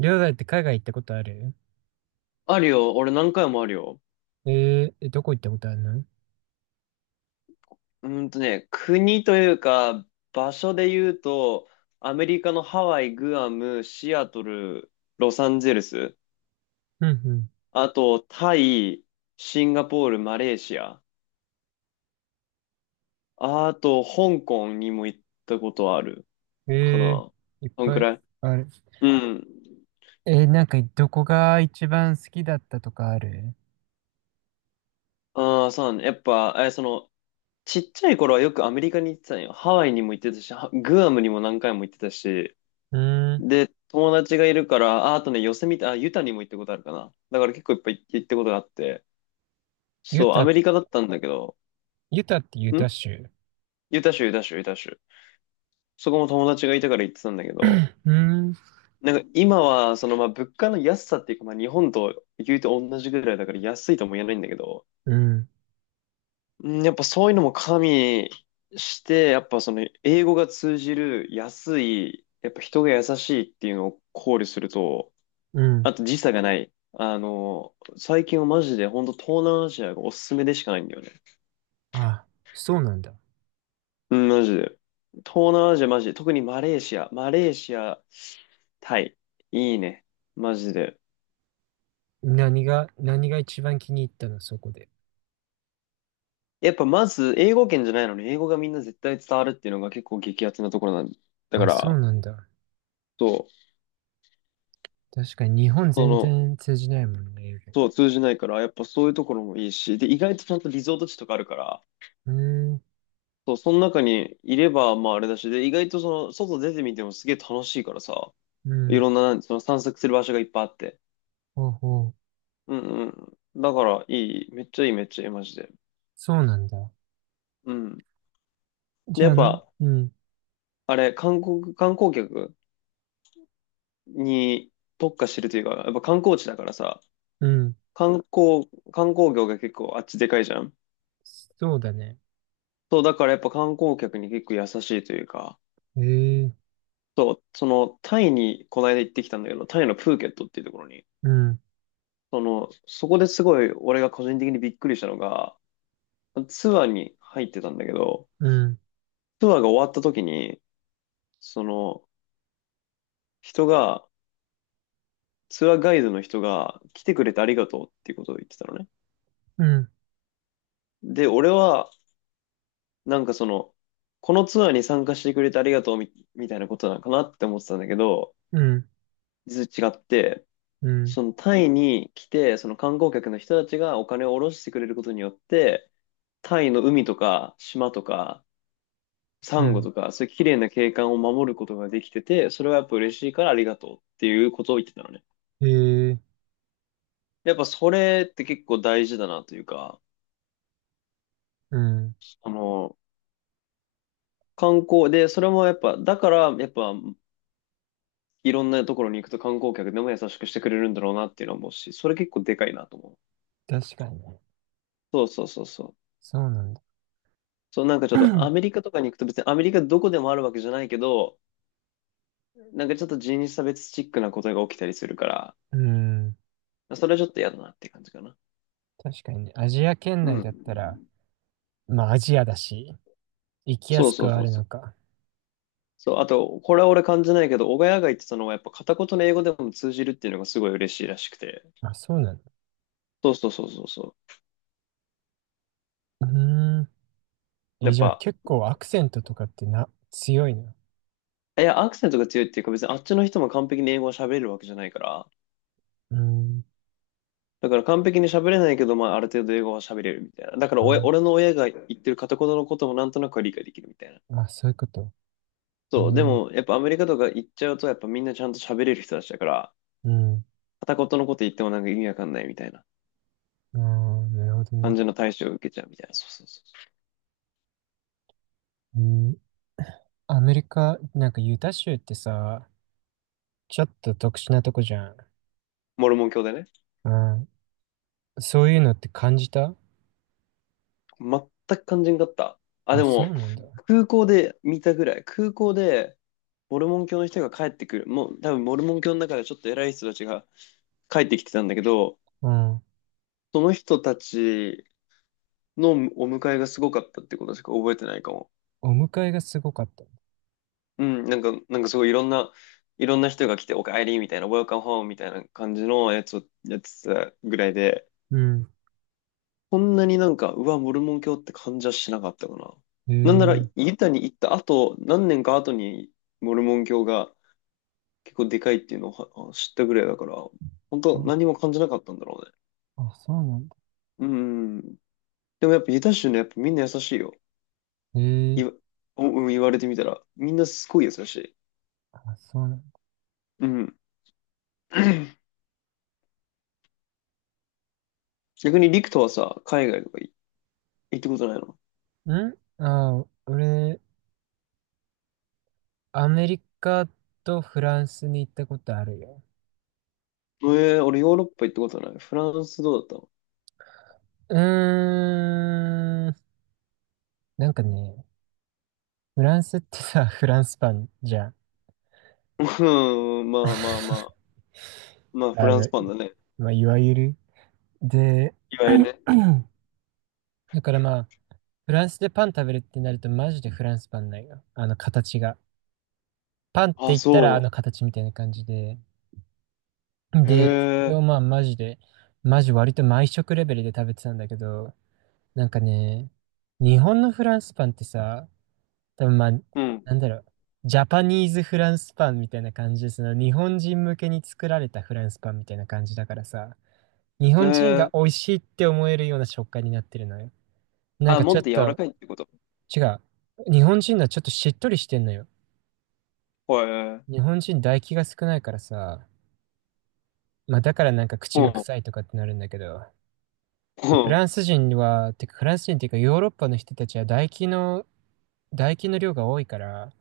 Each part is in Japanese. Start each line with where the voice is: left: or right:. right: りょうだいって海外行ったことある？
left: あるよ。俺何回もあるよ。
right: どこ行ったことあるの？
left: 国というか、場所で言うと、アメリカのハワイ、グアム、シアトル、ロサンゼルス、
right: うん
left: あと、タイ、シンガポール、マレーシア、あと、香港にも行ったことある
right: うん。
left: かな。
right: いっ
left: そん
right: ぱ
left: く
right: い
left: らい。
right: ある。
left: うん。
right: なんかどこが一番好きだったとかある？
left: ああ、そうね。やっぱ、え、その、ちっちゃい頃はよくアメリカに行ってたんよ。ハワイにも行ってたし、グアムにも何回も行ってたし、
right: うーん。
left: で、友達がいるから、あ、あとね、ヨセミテ、あ、ユタにも行ったことあるかな。だから結構いっぱい行ったことがあって、
right: ユ
left: そう、ア
right: タ、
left: メリカだったんだけど、
right: ユタってユタ
left: ん
right: 州？
left: ユタ州、ユタ州、ユタ州。そこも友達がいたから行ってたんだけ ど、
right: うーん。
left: なんか今は、まあ、物価の安さっていうか、まあ、日本と言うと同じぐらいだから安いとも言えないんだけど、
right: うん。
left: うん、やっぱそういうのも加味して、やっぱ英語が通じる、安い、やっぱ人が優しいっていうのを考慮すると、
right: うん。
left: あと時差がない。最近はマジで、本当東南アジアがおすすめでしかないんだよね。
right: あ、そうなんだ。
left: うん、マジで。東南アジアマジで、特にマレーシア、マレーシア、タイ。いいね。マジで。
right: 何が、何が一番気に入ったの、そこで？
left: やっぱまず、英語圏じゃないのに、英語がみんな絶対伝わるっていうのが結構激アツなところなんだだか
right: あ、そう
left: ら、
right: なんだ。
left: そう、
right: 確かに日本
left: そ
right: 全
left: の、
right: 然通じないもんね、英語。
left: そう、通じないから、やっぱそういうところもいいし、で、意外とちゃんとリゾート地とかあるから、
right: うーん。
left: そう、その中にいれば、まああれだし、で、意外と外出てみてもすげえ楽しいからさ、
right: う
left: い
right: ん。
left: ろんな、その散策する場所がいっぱいあって。
right: ほうほう。
left: うんうん。だから、いい。めっちゃいい、めっちゃいい、マジで。
right: そうなんだ。
left: うん。
right: じ
left: で、
right: ゃ
left: やっ
right: あな。
left: ぱ、
right: うん。
left: あれ、観光、観光客に特化してるというか、やっぱ観光地だからさ、
right: うん。
left: 観光業が結構あっちでかいじゃん。
right: そうだね。
left: そう、だからやっぱ観光客に結構優しいというか、
right: ええ、
left: そう、タイにこの間行ってきたんだけど、タイのプーケットっていうところに、
right: うん、
left: そこですごい俺が個人的にびっくりしたのが、ツアーに入ってたんだけど、
right: うん、
left: ツアーが終わった時に、その、人が、ツアーガイドの人が来てくれてありがとうっていうことを言ってたのね。
right: うん、
left: で、俺は、なんかその、このツアーに参加してくれてありがとうみ、みたいなことなのかなって思ってたんだけど、
right: うん、
left: 実は違って、
right: うん、
left: そのタイに来て、その観光客の人たちがお金を下ろしてくれることによって、タイの海とか島とかサ
right: う
left: ンゴ
right: ん。
left: とか、そういう綺麗な景観を守ることができてて、それはやっぱ嬉しいからありがとうっていうことを言ってたのね。
right: ええ、
left: やっぱそれって結構大事だなというか、
right: うん。
left: あの、観光で、それもやっぱ、だから、やっぱ、いろんなところに行くと観光客でも優しくしてくれるんだろうなっていうのは思うし、それ結構でかいなと思う。
right: 確かにね。
left: そうそうそうそう。
right: そうなんだ。
left: そう、なんかちょっとアメリ カとかに行くと別にアメリカどこでもあるわけじゃないけど、なんかちょっと人種差別チックなことが起きたりするから、
right: うん。
left: それはちょっと嫌だなって感じかな。
right: 確かにね。アジア圏
left: う
right: 内
left: ん。
right: だったら、まあアジアだし、行きや
left: そう
right: す
left: そ
right: く
left: う
right: はあ
left: そう
right: る
left: そ
right: の
left: う。
right: か。
left: そう、あと、これは俺感じないけど、小谷が言ってたのはやっぱ片言の英語でも通じるっていうのがすごい嬉しいらしくて。
right: まあ、そうなんだ。
left: そうそうそうそうそ
right: うーん。
left: う。や
right: え、
left: っ
right: じゃあ
left: ぱ、
right: 結構アクセントとかってな、強いな？
left: いや、アクセントが強いっていうか、別にあっちの人も完璧に英語を喋れるわけじゃないから、
right: うーん。
left: だから完璧に喋れないけど、まあ、ある程度英語は喋れるみたいな。だから
right: あ、
left: 俺の親が言ってる片言のこともなんとなくは理解できるみたいな。
right: まあ、そういうこと。え
left: そう、で
right: ー、
left: も、やっぱアメリカとか行っちゃうと、やっぱみんなちゃんと喋れる人たちだから、
right: うん。
left: 片言のこと言ってもなんか意味わかんないみたいな
right: あー、なるほどね。
left: 感じの対処を受けちゃうみたいな。そうそうそうそう。
right: うん。アメリカ、なんかユタ州ってさ、ちょっと特殊なとこじゃん。
left: モルモン教でね。
right: うん。そういうのって感じた？
left: 全く肝心だった。あ、
right: あ、
left: で
right: そ
left: も、
right: うなんだ。
left: 空港で見たぐらい。空港で、モルモン教の人が帰ってくる。もう、多分モルモン教の中でちょっと偉い人たちが帰ってきてたんだけど、
right: うん。
left: その人たちのお迎えがすごかったってことしか覚えてないかも。
right: お迎えがすごかった？
left: うん、なんか、すごいいろんな人が来て、おかえりみたいな、ウェルカム m home みたいな感じのやつをやってたぐらいで、
right: うん。
left: こんなになんか、うわ、モルモン教って感じはしなかったかな。
right: へ
left: なんなら、
right: え。
left: ユタに行った後、何年か後に、モルモン教が結構でかいっていうのをは知ったぐらいだから、本当
right: あ、
left: 何も感じなかったんだろうね。
right: あ、そうなんだ。
left: うん。でもやっぱユタ州ね、やっぱみんな優しいよ。
right: へえ。
left: 言わ、うん、言われてみたら、みんなすごい優しい。
right: あ、そうなん
left: うん。逆にリクトはさ、海外とか行ったことないの？
right: だ。んあ、俺、アメリカとフランスに行ったことあるよ。
left: 俺ヨーロッパ行ったことない。フランスどうだっ
right: うーん。なんかね、フランスってさ、フランスパンじゃん。
left: たの？ うん、まあまあまあ。まあ、フ
right: あ
left: ラン
right: の、
left: スパンだね。
right: まあ、いわゆる。で、
left: い わゆるね。
right: だからまあ、フランスでパン食べるってなるとマジでフランスパンないよ。あの形が。パンって
left: あ、
right: 言ったらあ
left: そ
right: の形みたいな感じで。
left: う。
right: で、そ
left: へ
right: れ
left: え。
right: をまあマジで、マジ割と毎食レベルで食べてたんだけど、なんかね、日本のフランスパンってさ、多分まあ、
left: うん。
right: なんだろう、ジャパニーズフランスパンみたいな感じで、その日本人向けに作られたフランスパンみたいな感じだからさ、日
left: へ
right: 本人が
left: え。
right: 美味しいって思えるような食感になってるのよ。なん
left: あ、
right: かち
left: も
right: ょ
left: っ
right: っ
left: と柔ら
right: と、
left: かいってこと？
right: 違う。日本人はちょっとしっとりしてんのよ。
left: ほえ。
right: 日本人唾液が少ないからさ、まあだからなんか口
left: ほ
right: が
left: う。
right: 臭いとかってなるんだけど、でフ
left: ほ
right: ラ
left: う。
right: ンス人は、てかフランス人っていうかヨーロッパの人たちは唾液の、唾液の量が多いから、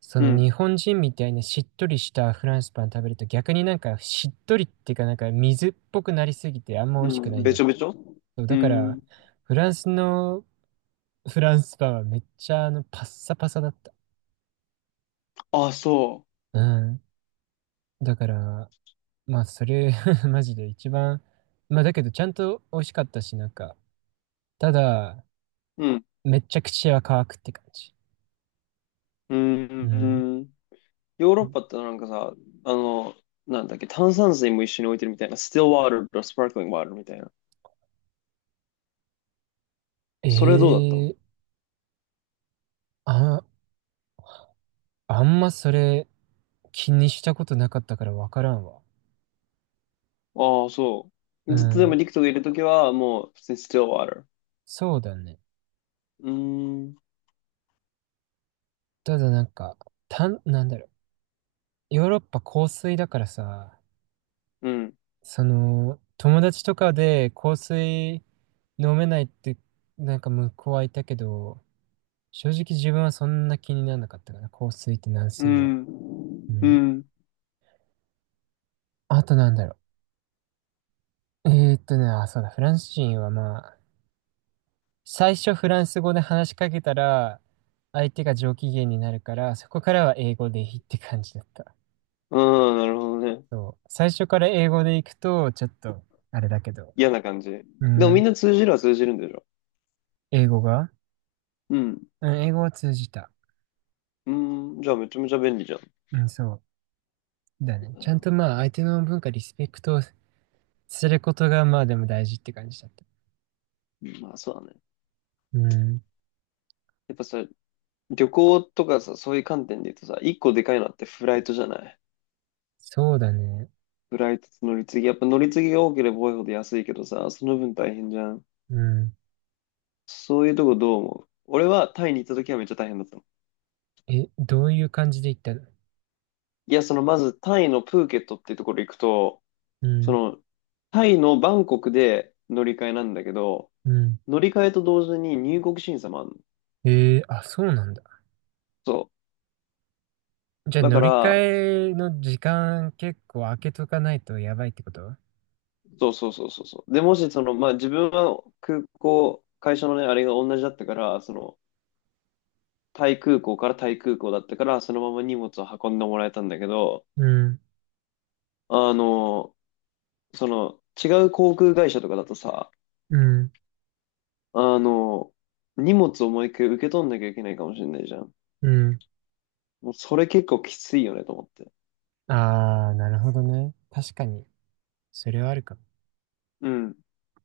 right: そ
left: う
right: の日
left: ん。
right: 本人みたいにしっとりしたフランスパン食べると逆になんかしっとりっていうかなんか水っぽくなりすぎてあんま美
left: う
right: 味しくな
left: ん。
right: いん
left: べ
right: だっ
left: ちょべ
right: て。
left: ちょ。
right: そう
left: う
right: だから
left: ん。
right: フランスのフランスパンはめっちゃあのパッサパサだった。
left: あ、そ
right: うん。だからまあ、それ マジで一番、まあ、だけど、ちゃんと美味しかったし、なんか、ただ、
left: う。うん。
right: めっちゃ口は乾くって感じ。
left: う
right: うん。
left: ん。ヨーロッパってなんかさ、あの、なんだっけ、炭酸水も一緒に置いてるみたいな、スティルワールとスパークリングワールみたいな。それどうだったの？
right: ええあ、あんまそれ気にしたことなかったからわからんわ。
left: ああ、そ
right: う
left: う。ずっとでも
right: ん。
left: 陸クトがいるときは、もう、普通にスティルワール。
right: そうだね。
left: うーん、
right: ただなんか、たん、なんだろう。ヨーロッパ香水だからさ、
left: うん、
right: その、友達とかで香水飲めないって、なんか向こうはいたけど、正直自分はそんな気にならなかったかな。香水って軟
left: う
right: 水は。う
left: ん、う
right: ん。
left: ん、
right: あとなんだろう。あ、そうだ、フランス人はまあ、最初フランス語で話しかけたら、相手が上機嫌になるから、そこからは英語でいいって感じだった。
left: うん、なるほどね。
right: そう。最初から英語で行くと、ちょっと、あれだけど。
left: 嫌な感じ。
right: う
left: でもみ
right: ん。
left: んな通じるは通じるんでしょ？
right: 英語が？
left: うん、
right: うん、英語は通じた。
left: うん、じゃあめちゃめちゃ便利じゃん。
right: うん、そう。だね。
left: う
right: ちゃん
left: ん、
right: とまあ、相手の文化、リスペクトすることが、まあでも大事って感じだった。
left: まあそうだね。
right: うん。
left: やっぱさ、旅行とかさ、そういう観点で言うとさ、一個でかいのってフライトじゃない？
right: そうだね。
left: フライトと乗り継ぎ。やっぱ乗り継ぎが多ければ多いほど安いけどさ、その分大変じゃん。
right: うん。
left: そういうとこどう思う？俺はタイに行った時はめっちゃ大変だったの。
right: え、どういう感じで行ったの？
left: いや、まずタイのプーケットっていうところ行くと、
right: う
left: そ
right: ん、
left: のタイのバンコクで乗り換えなんだけど、
right: うん。
left: 乗り換えと同時に入国審査もあるの。
right: ええあ、そうなんだ。
left: そ
right: じゃ
left: う。
right: あ
left: だ
right: 乗
left: か
right: り
left: ら、
right: 換えの時間結構空けとかないとやばいってこと？
left: そうそうそうそうそう。で、もしまあ自分は空港、会社のね、あれが同じだったから、タイ空港からタイ空港だったから、そのまま荷物を運んでもらえたんだけど、
right: うん、
left: あの違う航空会社とかだとさ、
right: うん、
left: あの、荷物をもう一回受け取んなきゃいけないかもしれないじゃん。
right: うん。
left: もうそれ結構きついよねと思って。
right: あー、なるほどね。確かに、それはあるかも。
left: うん。